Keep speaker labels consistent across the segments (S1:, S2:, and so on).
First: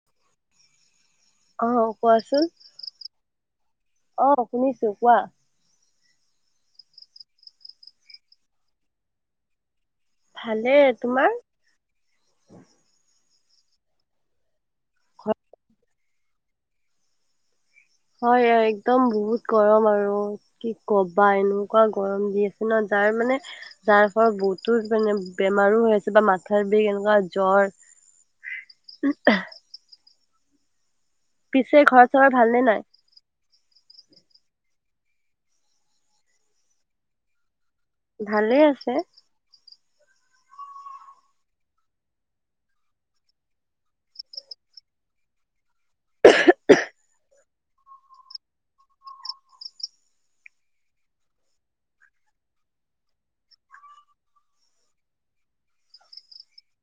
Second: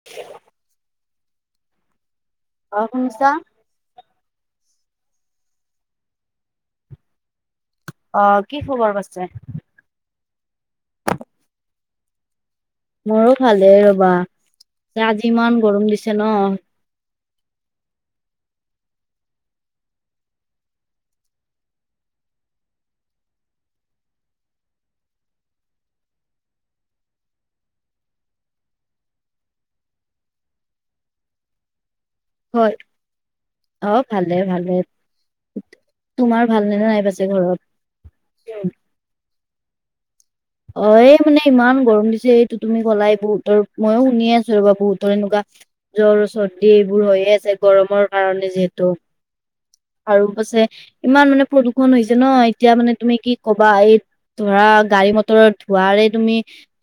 S1: [inaudible]
S2: অ কোৱাচোন
S1: অহ শুনিছা
S2: অ শুনিছো কোৱা
S1: অ কি খবৰ পাছে
S2: ভালে তোমাৰ
S1: মোৰো ভালেই ৰবা এ আজি ইমান গৰম দিছে ন
S2: হয় অয় একদম বহুত গৰম আৰু কি কবা এনেকুৱা গৰম দি আছে ন যাৰ মানে যাৰ ফলত বহুতো মানে বেমাৰো হৈ আছে, বা মাথাৰ বিষ এনেকুৱা জ্বৰ। [unintelligible] পিছে ঘৰ-চহৰ ভাল নে
S1: হয়
S2: নাই?
S1: অ', ভালে ভালে তোমাৰ ভাল নে নাই পাছে ঘৰত
S2: ভালে আছে।
S1: অ', এই মানে ইমান গৰম দিছে, এইটো তুমি ক বহুতৰ মইয়ো শুনি আছো ৰ'বা বহুতৰ এনেকুৱা। জ্বৰ, চৰ্দি এইবোৰ হৈয়ে আছে, গৰমৰ কাৰণে যিহেতু। আৰু পাছে ইমান মানে প্ৰদূষণ হৈছে ন, এতিয়া মানে তুমি কি কবা এই ধৰা গাড়ী-মটৰৰ ধোৱাৰে তুমি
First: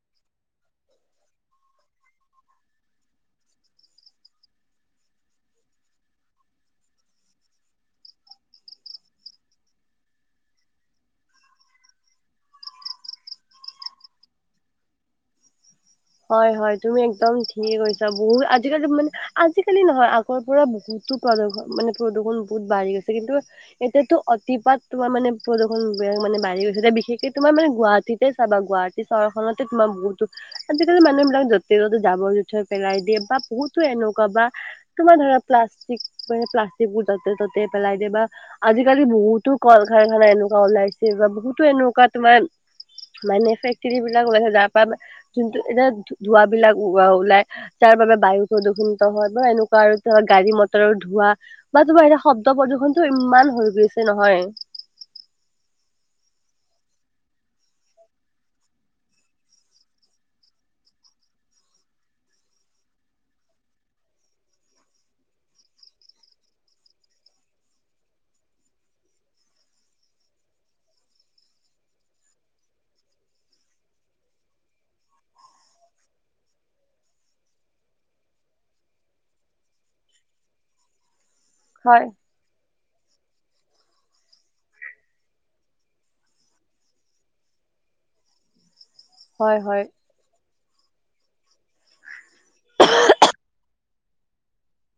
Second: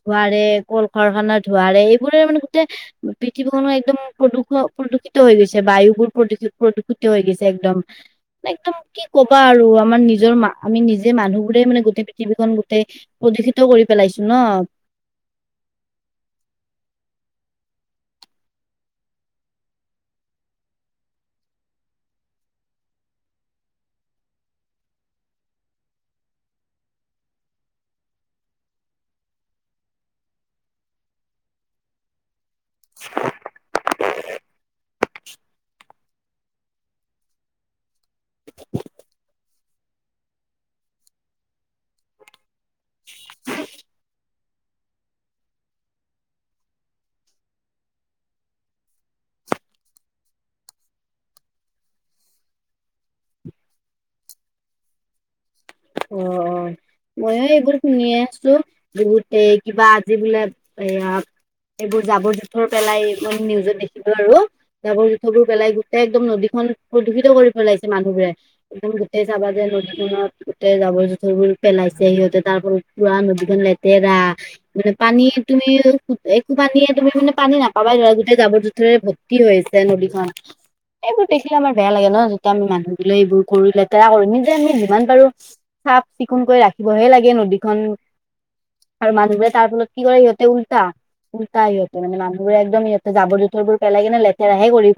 S1: ধোৱাঁৰে, কল-কাৰখানাৰ ধোৱাঁৰে, এইবোৰে মানে গোটে পৃথিৱীখনো একদম প্ৰদূষ প্ৰদূষিত হৈ গৈছে, বায়ুবোৰ প্ৰদূষিত প্ৰদূষিত হৈ গৈছে একদম। একদম। কি ক'বা আৰু, আমাৰ নিজৰ আমি নিজে, মানুহবোৰেই মানে গোটেই পৃথিৱীখন গোটেই প্ৰদূষিত কৰি পেলাইছো ন।
S2: হয়, হয়, তুমি একদম ঠিকে কৈছা, বহুত আজিকালি মানে আজিকালি নহয় পৰা বহুতো প্ৰদূষণ মানে প্ৰদূষণ বহুত বাঢ়ি গৈছে। কিন্তু এটোতো, অতিপাত তোমাৰ মানে প্ৰদূষণ, মানে বাঢ়ি গৈছে বিশেষকে তোমাৰ মানে গুৱাহাটীত চাবা, গুৱাহাটী চহৰখনতে তোমাৰ বহুতো আজিকালি মানুহ বিলাক, য'তে-ত'তে জাঁবৰ-জোথঁৰ পেলাই দিয়ে বা বহুতো এনেকুৱা বা। তোমাৰ ধৰা, প্লাষ্টিক মানে প্লাষ্টিক বোৰ য'তে-ত'তে, পেলাই দিয়ে, বা আজিকালি বহুতো কল কাৰখানা এনেকুৱা ওলাইছে, বা বহুতো এনেকুৱা তোমাৰ মানে, ফেক্টৰী বিলাক ওলাইছে যাৰ পৰা, যোনটো এতিয়া ধুৱাঁবিলাক ওলাই। তাৰ বাবে বায়ু প্ৰদূষণিত হয় বা এনেকুৱা আৰু ধৰ গাড়ী-মটৰৰ ধোৱা। বা তোমাৰ এতিয়া, শব্দ প্ৰদূ্ষনটো ইমান হৈ গৈছে নহয়।
S1: অ', অ'। ময়ো এইবোৰ শুনিয়ে আছো, বহুতে কিবা আজি বোলে এইয়া এইবোৰ জাবৰ-জোথৰ পেলাই, মানে নিউজত দেখিলো আৰু। জাবৰ-জোথবোৰ পেলাই, গোটেই একদম নদীখন প্ৰদূষিত কৰি পেলাইছে মানুহবোৰে। একদম গোটেই চাবা যে নদীখনত তে জাবৰ-জোথৰবোৰ পেলাইছে, সিহঁতে তাৰ ফলত পুৰা নদীখন লেতেৰা। মানে, পানী তুমি একো পানীয়ে তুমি মানে পানী নাপাবা, ধৰা গোটেই জাবৰ-জোথৰে ভৰ টি হৈছে আছে নদীখন। এইবোৰ দেখিলে আমাৰ বেয়া
S2: হয়
S1: লাগে ন, যেতিয়া আমি মানুহ দিলে এইবোৰ কৰি লেতেৰা কৰোঁ, নি যে আমি যিমান পাৰো চাফ-চিকুণকৈ ৰাখিবহে লাগে নদীখন। আৰু মানুবোৰে
S2: হয়
S1: তাৰ
S2: হয়
S1: ফলত কি কৰে, সিহঁতে উল্টা, উল্টা সিহঁতে মানে মানুহ বোৰে একদম, ইিহঁতে জাবৰ-জোথৰবোৰ পেলাই কিনে লেতেৰাহে কৰি,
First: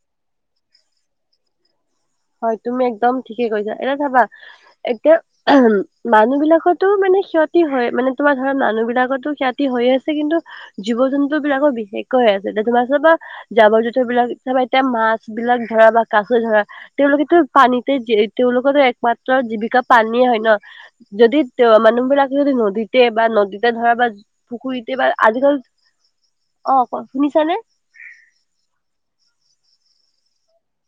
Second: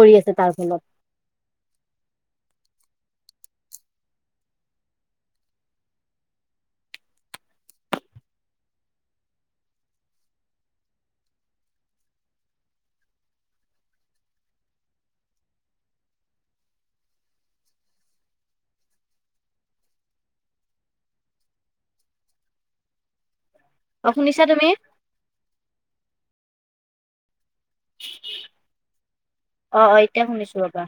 S1: কৰি আছে তাৰ ফলত।
S2: হয়, তুমি একদম ঠিকে কৈছা, এটা চাবা এতিয়া মানুহ বিলাকতো মানে ক্ষতি হয় মানে, তোমাৰ ধৰা মানুহ বিলাকতো ক্ষতি হৈয়ে আছে। কিন্তু জীৱ-জন্তু বিলাকৰ বিশেষকৈ হৈ আছে, এতিয়া তোমাৰ চাবা জাৱঁৰ-জোথঁৰ বিলাক এতিয়া, মাছ বিলাক ধৰা বা কাষো ধৰা। তেওঁলোকেতো পানীতে তেওঁলোকৰো, একমাত্ৰ জীৱিকা পানীয়ে হয় ন। যদি, তে মানুহ বিলাকে যদি নদীতে বা নদীত ধৰা বা
S1: অ শুনিছা তুমি
S2: পুখুৰীতে বা আজিকালি, অ', ক শুনিছানে
S1: অ', অ', এতিয়া শুনিছো ৰ'বা।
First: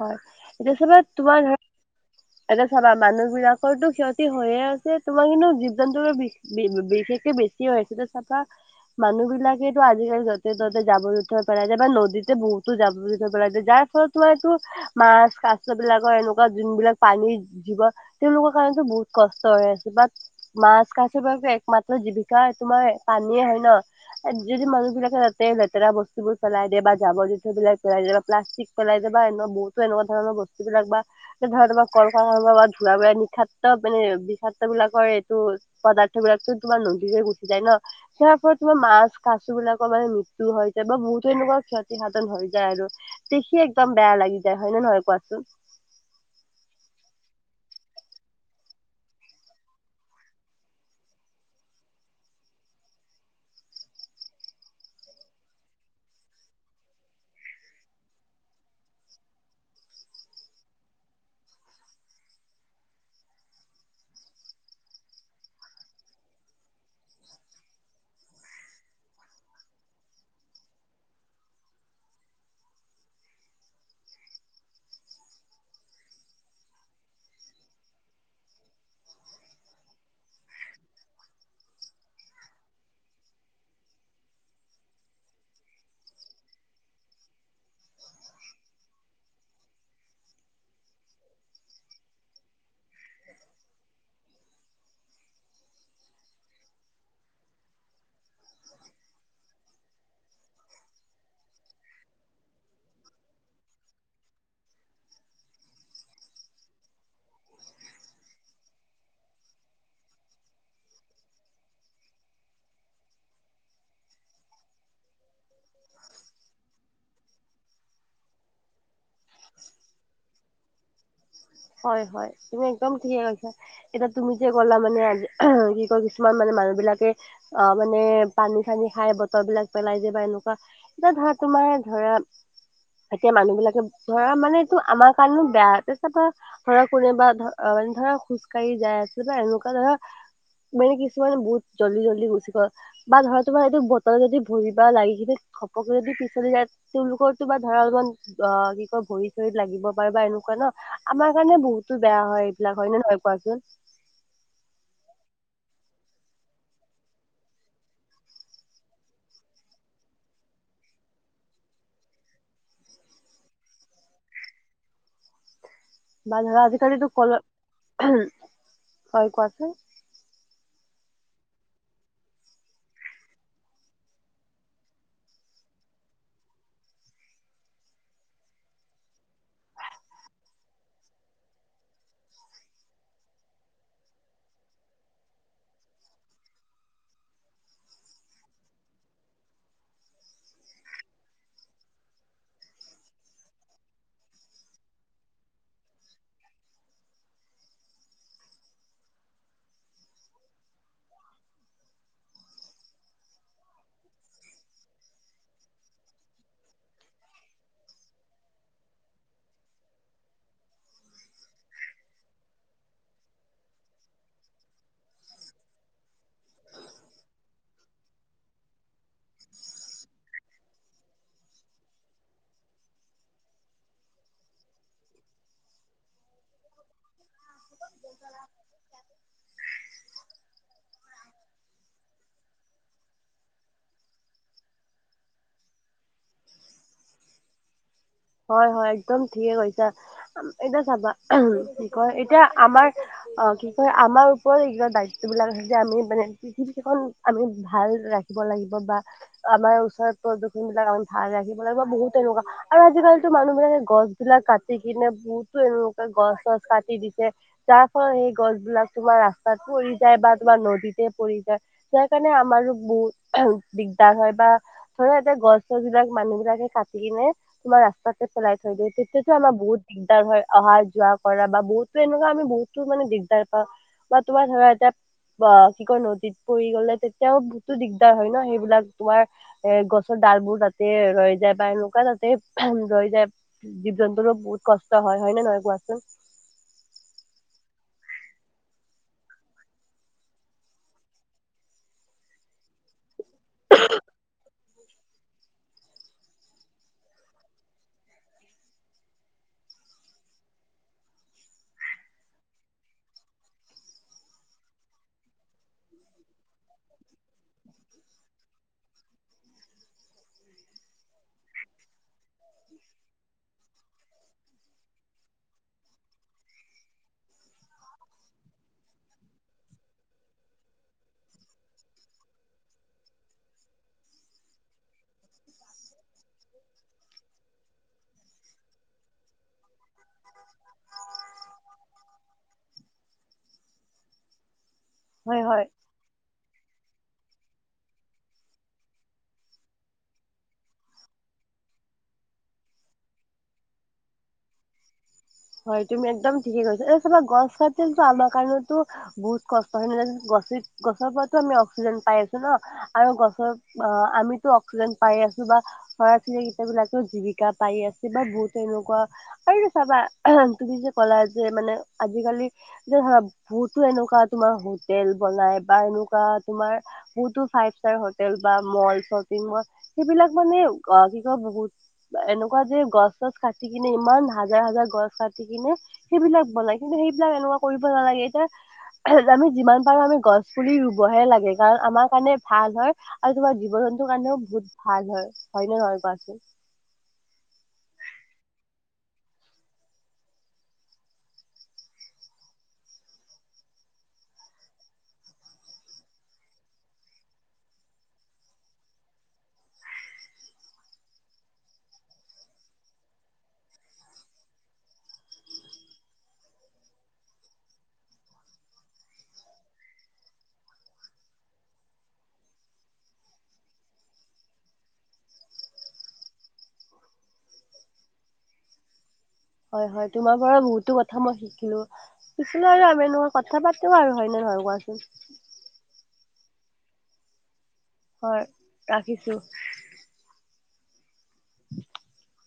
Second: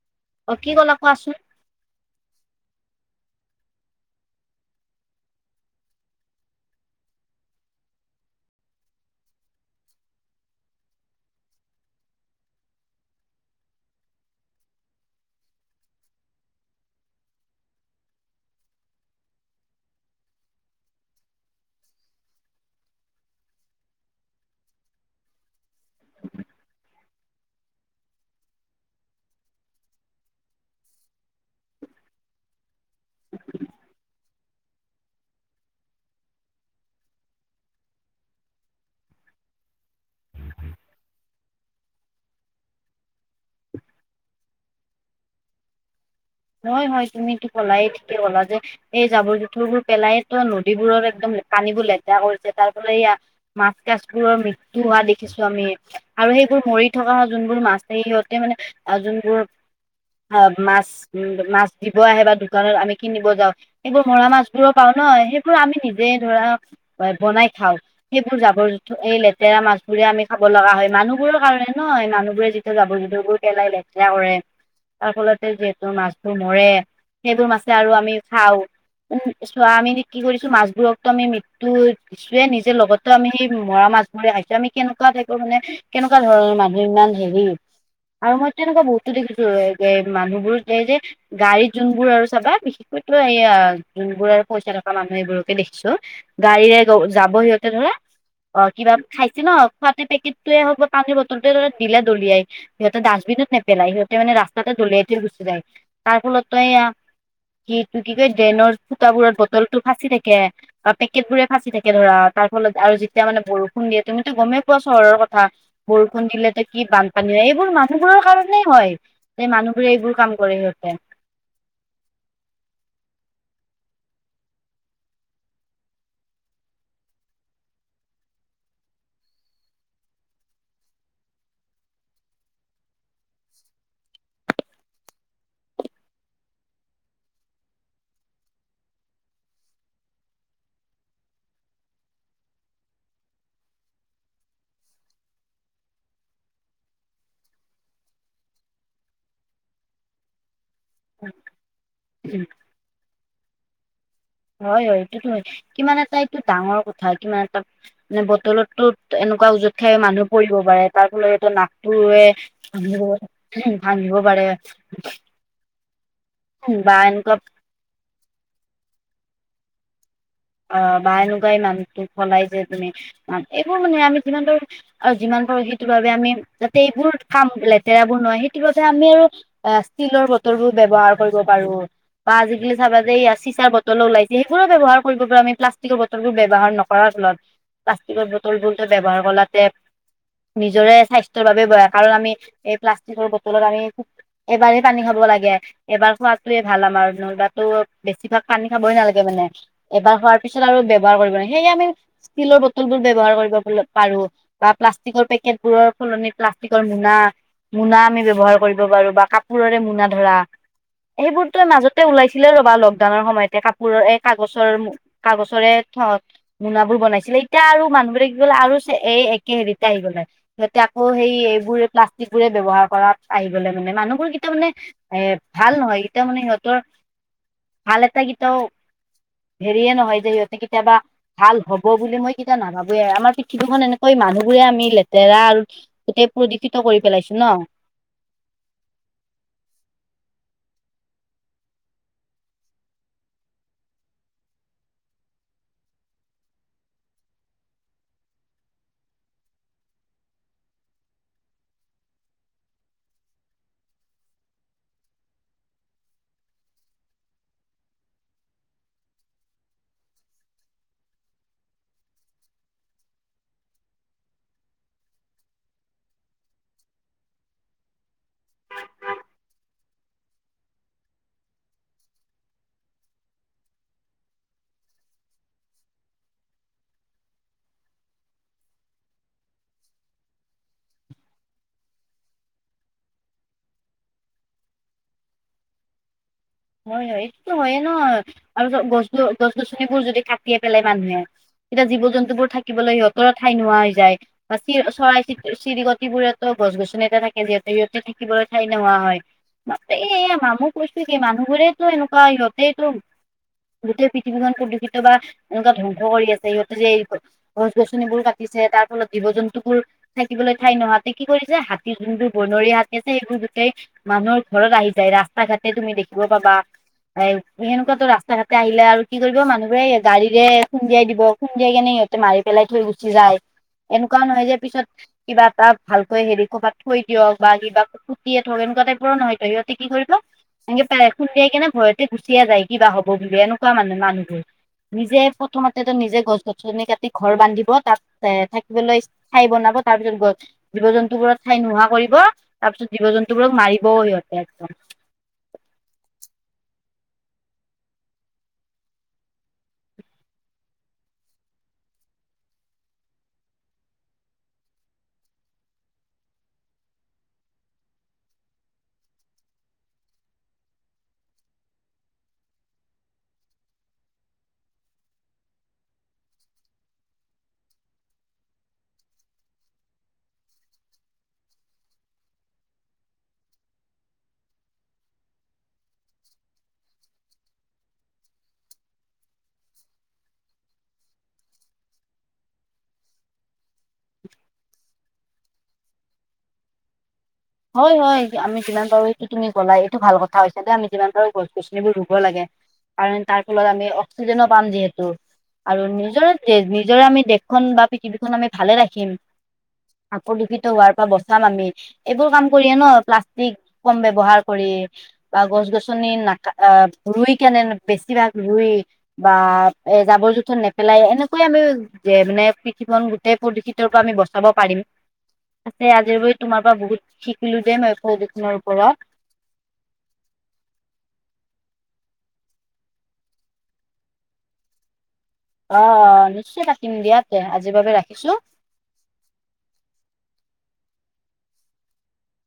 S2: হয়,
S1: অ কি
S2: এতিয়া
S1: ক'লা
S2: চাবা তোমাৰ ধৰা
S1: [inaudible]
S2: এতে চাবা মানুহ বিলাকৰো ক্ষতি হৈয়ে আছে তোমাৰ কিন্তু জীৱ জন্তু বি-বিশেষকে বেছি হৈ হৈছে ত চাফা মানুহ বিলাকেটো আজিকালি য'তে ত'তে যাবৰ যুঠৰ পেলাই যায় বা নদীতে বহুতো যাবৰ যুথৰ পেলাই যায় যাৰ ফলত তোমাৰ এইটো মাছ কাছ বিলাকৰ এনেকুৱা যোনবিলাক পানী জীৱ তেওঁলোকৰ কাৰণেতো বহুত কষ্ট হৈ আছে বাট মাছ কাছ বিলাকতো একমাত্ৰ জীৱিকা তোমাৰ পানীয়ে হয় ন'। যদি মানুহ বিলাকে তাতে লেতেৰা বস্তুবোৰ পেলাই দিয়ে বা জাবৰ জোঁথৰ বিলাক পেলাই দিয়ে বা প্লাষ্টিক পেলাইায় যাই বা এণ বহুতো এনেকুৱ ধৰণৰ বস্তু বিলাক বা ধৰা তোমাৰ কলকা খানা ধোৱা বোৰে নিষাক্ত মানে বিষাক্ত বিলাকৰ এইটো পদাৰ্থ বিলাকতো তোমাৰ নদী হৈ গুচি যায় ন'। [unintelligible] তোমাৰ মাছ কাছু বিলাকৰ মানে মৃত্যু হৈ যায় বা বহুতো এনেকুৱা ক্ষতি সাধন হৈ যায় আৰু। দেখি একদম বেয়া লাগি যায় হয় নে নহয় কোৱাচোন।
S1: হয় হয় তুমিটো ক'লাই ঠিকে ক'লা যে এই জাবঁৰ জোঁথৰবোৰ পেলাই তো নদীবোৰৰ একদম পানীবোৰ লেতেৰা কৰিছে তাৰফালে এইয়া মাছ কছবোৰৰ মৃত্যু হোৱা দেখিছো আমি। আৰু সেইবোৰ মৰি থকা যোনবোৰ মাছ সিহঁতে মানে যোনবোৰ অ' মাছ মাছ দিব আহে বা দোকানত আমি কিনিব যাওঁ সেইবোৰ মৰা মাছবোৰো পাওঁ ন সেইবোৰ আমি নিজে ধৰা বনাই খাওঁ। সেইবোৰ জাবৰ জোঁথৰ এই লেতেৰা মাছ বোৰে আমি খাব লগা হয় মানুহবোৰৰ কাৰণে নয় মানুহ বোৰে যেতিয়া জাবৰ জোঁথৰ বোৰ পেলাই লেতেৰা কৰে তাৰ ফলতে যিহ মাছবোৰ মৰে সেইবোৰ মাছে আৰু আমি খাওঁ। উম চোৱা আমি কি কৰিছোঁ মাছবোৰক তো আমি মৃত্যুত নিছে নিজে লগতো আমি মৰা মাছ ধৰি আহিছোঁ আমি কেনেকুৱা টাইপৰ মানে কেনেকুৱা ধৰণৰ মানুহ ইমান হেৰি আৰু মই এনেকুৱা বহুতো দেখিছো এই মানুহবোৰ এই যে গাড়ীত যোনবোৰ আৰু চাবা বিশেষকৈ এইয়া যোনবোৰ আৰু পইচা থকা মানুহ এইবোৰকে দেখিছোঁ। গাড়ীৰে যাব সিহঁতে ধৰা অ' কিবা খাইছে ন খোৱাতে পেকেটোৱে হ'ব পানীৰ বটলটোৱে ত দিলে দলিয়াই সিহঁতে ডাষ্টবিনত নপেলাই সিহঁতে মানে ৰাস্তাতে দলাই গুচি যায়। তাৰ ফলত তইয়া সটো কি কয় ড্ৰেনৰ ফুটাবোৰত বটল টো ফাঁচি থাকে পেকেট বোৰে ফাঁচি থাকে ধৰা তাৰ ফলত আৰু যেতিয়া মানে বৰষুণ দিয়ে তুমিতো গমেই পোৱা চহৰৰ কথা। বৰষুণ দিলে ত কি বানপানী হয় এইবোৰ মানুহবোৰৰ কাৰণেই হয় যে মানুহবোৰে এইবোৰ কাম কৰে সিহঁতে।
S2: হয় হয় তুমি একদম ঠিকে কৈছা। এতিয়া তুমি যে ক'লা মানে কি কয় কিছুমান মানে মানুহ বিলাকে অ' মানে পানী চানী খাই বটল বিলাক পেলাই যে বা এনেকুৱা কিবা ধৰা তোমাৰ ধৰা এতিয়া মানুহ বিলাকে ধৰা মানেটো আমাৰ কাৰণেও বেয়া তাৰ চাব ধৰা কোনোবা অ মানে ধৰা খোজকাঢ়ি যাই আছে বা এনেকুৱা ধৰা মানে কিছুমান বহুত জল্দি জল্দি গুচি গ'ল। বা ধৰা তোমাৰ এইটো বতল যদি ভৰি বা লাগি কিনে ঘপকে যদি পিচলি যায় তেওঁলোকৰ কিবা ধৰা অলপমান অ কি কয় ভৰিত চৰিত লাগিব পাৰে বা এনেকুৱা ন আমাৰ কাৰণে বহুতো বেয়া হয় এইবিলাক হয় নে নহয় কোৱাচোন?
S1: হয় হয় এইটোতো হয় কিমান এটা এইটো ডাঙৰ কথা কিমান এটা মানে বটলটো এনেকুৱা ওজত খাই মানুহ পৰিব পাৰে তাৰ ফলত এইটো নাকটোৱে [unintelligible] আনিব পাৰে।
S2: বা ধৰা
S1: বা
S2: আজিকালিতো
S1: এনেকুৱা
S2: [unintelligible] হয় কোৱা চোন।
S1: অ বা এনেকুৱাই মানুহটোক সলাই যে তুমি এইবোৰ মানে আমি যিমান দূৰ আৰু যিমান পাৰোঁ সেইটোৰ বাবে আমি যাতে এইবোৰ কাম লেতেৰাবোৰ নহয় সেইটোৰ বাবে আমি আৰু এ ষ্টিলৰ বতৰবোৰ ব্যৱহাৰ কৰিব পাৰো, বা আজিকালি চাবা যে এয়া চিচাৰ বটল উলিয়াইছে সেইবোৰো ব্যৱহাৰ কৰিব পৰা আমি প্লাষ্টিকৰ বটলবোৰ ব্যৱহাৰ নকৰাৰ ফলত প্লাষ্টিকৰ বটলবোৰটো ব্যৱহাৰ [unintelligible] নিজৰে স্বাস্থ্যৰ বাবে বেয়া কাৰণ আমি এই প্লাষ্টিকৰ বটলত আমি খুব এইবাৰেই পানী খাব লাগে এবাৰ খোৱাতোৱে ভাল আমাৰ নৰবাটো বেছিভাগ পানী খাবই নালাগে মানে। এবাৰ খোৱাৰ পিছত আৰু ব্যৱহাৰ কৰিব নালাগে। সেয়ে আমি ষ্টিলৰ বটল বোৰ ব্যৱহাৰ কৰিব পাৰো। বা প্লাষ্টিকৰ পেকেট বোৰৰ সলনি প্লাষ্টিকৰ মোনা মুনা আমি ব্যৱহাৰ কৰিব পাৰো বা কাপোৰৰে মুনা ধৰা সেইবোৰ তো মাজতে ওলাইছিলে ৰ'বা লকডাউনৰ সময়তে কাপোৰৰ এই কাগজ [unintelligible] কাগজৰে [unintelligible] মোনাবোৰ বনাইছিলে। এতিয়া আৰু মানুহবোৰে কি হ'ল আৰু এ একে হেৰিতে আহি গ'লে। সিহঁতে আকৌ সেই এইবোৰে প্লাষ্টিক বোৰে ব্যৱহাৰ কৰাত আহি গ'লে মানে। মানুহবোৰ কেতিয়াও মানে এ ভাল নহয়। ইটা মানে সিহঁতৰ ভাল এটা কেইটাও হেৰিয়ে নহয় যে সিহঁতে কেতিয়াবা ভাল হ'ব বুলি মই কেতিয়াও নাভাবোয়ে। আমাৰ পৃথিৱীখন এনেকৈ মানুহবোৰে আমি লেতেৰা আৰু গোটেই প্ৰদূক্ষিত কৰি পেলাইছো ন?
S2: হয় হয় একদম ঠিকে কৈছা, এতিয়া চাবা কি কয় এতিয়া আমাৰ অ কি কয় আমাৰ ওপৰত এই দায়িত্ব বিলাক আছে যে আমি মানে পৃথিৱীখন আমি ভাল ৰাখিব লাগিব বা আমাৰ ওচৰৰত প্ৰদূষন বিলাক আমি ভাল ৰাখিব লাগিব বহুত তেনেকুৱা আৰু আজিকালিতো মানুহ বিলাকে গছ বিলাক কাটি কিনে বহুতো এনেকুৱা গছ-চছ কাটি দিছে যাৰ ফলত সেই গছবলাক তোমাৰ ৰাস্তাত পৰি যায় বা তোমাৰ নদীতে পৰি যায় যাৰ কাৰণে আমাৰো বহুত দিগদাৰ হয় বা [unintelligible] গছ-চছ বিলাক মানুহ বিলাকে কাটি কিনে তোমাৰ ৰাস্তাতে পেলাই থৈ দিয়ে তেতিয়াটো আমাৰ বহুত দিগদাৰ হয় অহা যোৱা কৰা বা বহুতো এনেকুৱা আমি বহুতো মানে দিগদাৰ পাওঁ। বা তোমাৰ ধৰা এতিয়া বা কি কয় নদীত পৰি গ'লে তেতিয়াও বহুতো দিগদাৰ হয় ন সেইবিলাক তোমাৰ এ গছৰ ডালবোৰ তাতে ৰৈ যায় বা এনেকুৱা তাতে ৰৈ যায় জীৱ জন্তুৰো বহুত কষ্ট হয় নে নহয় কোৱাচোন?
S1: হয় হয় এইটোতো হয়য়ে ন আৰু গছটো গছ গছনিবোৰ যদি কাটিয়ে পেলাই মানুহে তেতিয়া জীৱ জন্তুবোৰ থাকিবলৈ সিহঁতৰ ঠাই নোহোৱা হৈ যায় [unintelligible] চৰাই চি-চিৰিকটিবোৰেতো গছ-গছনি থাকে যিহেতু সিহঁতে থাকিবলৈ ঠাই নোহোৱা হয়। মা এই এই [unintelligible] কৈছে কি মানুহবোৰেতো এনেকুৱা সিহঁতেইতো গোটেই পৃথিৱীখন প্ৰদূষিত বা এনেকুৱা ধ্বংস কৰি আছে সিহঁতে যে এই গছ-গছনিবোৰ কাটিছে তাৰ ফলত জীৱ-জন্তুবোৰ থাকিবলৈ ঠাই নহাতে কি কৰিছে? হাতী যোনবোৰ বনৰীয়া হাতী আছে সেইবোৰ গোতেই মানুহৰ ঘৰত আহি যায়, ৰাস্তা ঘাটে তুমি দেখিব পাবা। হাই, সেনেকুৱাতো ৰাস্তা ঘাটে আহিলে আৰু কি কৰিব মানুহবোৰে গাড়ীৰে খুন্দিয়াই দিব। খুন্দিয়াই কেনে সিহঁতে মাৰি পেলাই থৈ গুচি যায়। এনেকুৱা নহয় যে পিছত কিবা এটাত ভালকৈ হেৰি ক'ৰবাত থৈ দিয়ক, বা কিবা পুটিয়ে থওক, এনেকুৱা টাইপৰ নহয় তো, ইহঁতে কি কৰিব এনেকাই, খুন্দিয়াই কেনে ভয়তে গুচিয়ে যায় কিবা হ'ব বুলি, এনেকুৱা মানে মানুহবোৰ। নিজে
S2: হয় হয়
S1: প্ৰথমতে তে নিজে গছ গছনি কাটি ঘৰ বান্ধিব, তাত এ থাকিবলৈ ঠাই বনাব, তাৰ পিছত গছ জীৱ জন্তুবোৰক ঠাই নোহোৱা কৰিব, তাৰপিছত জীৱ জন্তুবোৰক মাৰিবও সিহঁতে একদম।
S2: হয়, তুমি একদম ঠিকে কৈছা, এই চবে গছ কাটিলেতো আমাৰ কাৰণেতো বহুত কষ্ট হয় [unintelligible] গছে গছৰপাতো আমি অক্সিজেন পাই আছো ন? আৰু গছৰ অ আমিতো অক্সিজেন পাই আছো বা চৰাই [unintelligible] জীৱিকা পাই আছে বা বহুত এনেকুৱা আৰু চাবা অ', তুমি যে ক'লা যে মানে আজিকালি যে ধৰা বহুতো এনেকুৱা তোমাৰ হোটেল বনাই বা এনেকুৱা তোমাৰ বহুতো ফাইভ ষ্টাৰ হোটেল বা মল, শ্বপিং মল, সেইবিলাক মানে অ কি কয় বহুত এনেকুৱা যে গছ চছ কাটি কিনে ইমান হাজাৰ হাজাৰ গছ কাটি কিনে সেইবিলাক বনায়, কিন্তু সেইবিলাক এনেকুৱা কৰিব নালাগে এতিয়া আমি যিমান পাৰো আমি গছ পুলি ৰুবহে লাগে, কাৰণ আমাৰ কাৰণে ভাল হয় আৰু তোমাৰ জীৱ জন্তুৰ কাৰণেও বহুত ভাল হয়, হয় নে নহয় কোৱাচোন।
S1: হয়, হয়, আমি যিমান পাৰো কি তুমি কলাই, এইটো ভাল কথা হৈছে দে, আমি যিমান পাৰো গছ গছনিবোৰ ৰুব লাগে। কাৰণ তাৰ ফলত আমি অক্সিজেনো পাম যিহেতু! আৰু নিজৰ, নিজৰ আমি দেশখন বা পৃথিৱীখন আমি ভালে ৰাখিম। আকৌ দুষিত হোৱাৰ পৰা বচাম আমি। এইবোৰ কাম কৰিয়ে ন, প্লাষ্টিক কম ব্যৱহাৰ কৰি বা গছ গছনি নাকা আ ৰুই কেনে, বেছিভাগ ৰুই বা, এ জাবৰ জোথৰ নেপেলাই এনেকৈয়ে আমি যে মানে পৃথিৱীখন গোটেই প্ৰদূষিতৰ পৰা আমি বচাব পাৰিম তাকে আজি [unintelligible] তোমাৰ পৰা বহুত শিকিলো দেই মই প্ৰদূষণৰ ওপৰত।
S2: হয়, হয়, তোমাৰ পৰাও বহুতো কথা মই শিকিলোঁ। কিছুমান আমি এনেও কথা পাতো আৰু হয়নে নহয় কোৱাচোন
S1: অ', নিশ্চয় পাতিম দিয়া তে, আজিৰ বাবে ৰাখ
S2: হয়, ৰাখিছো। [inaudible]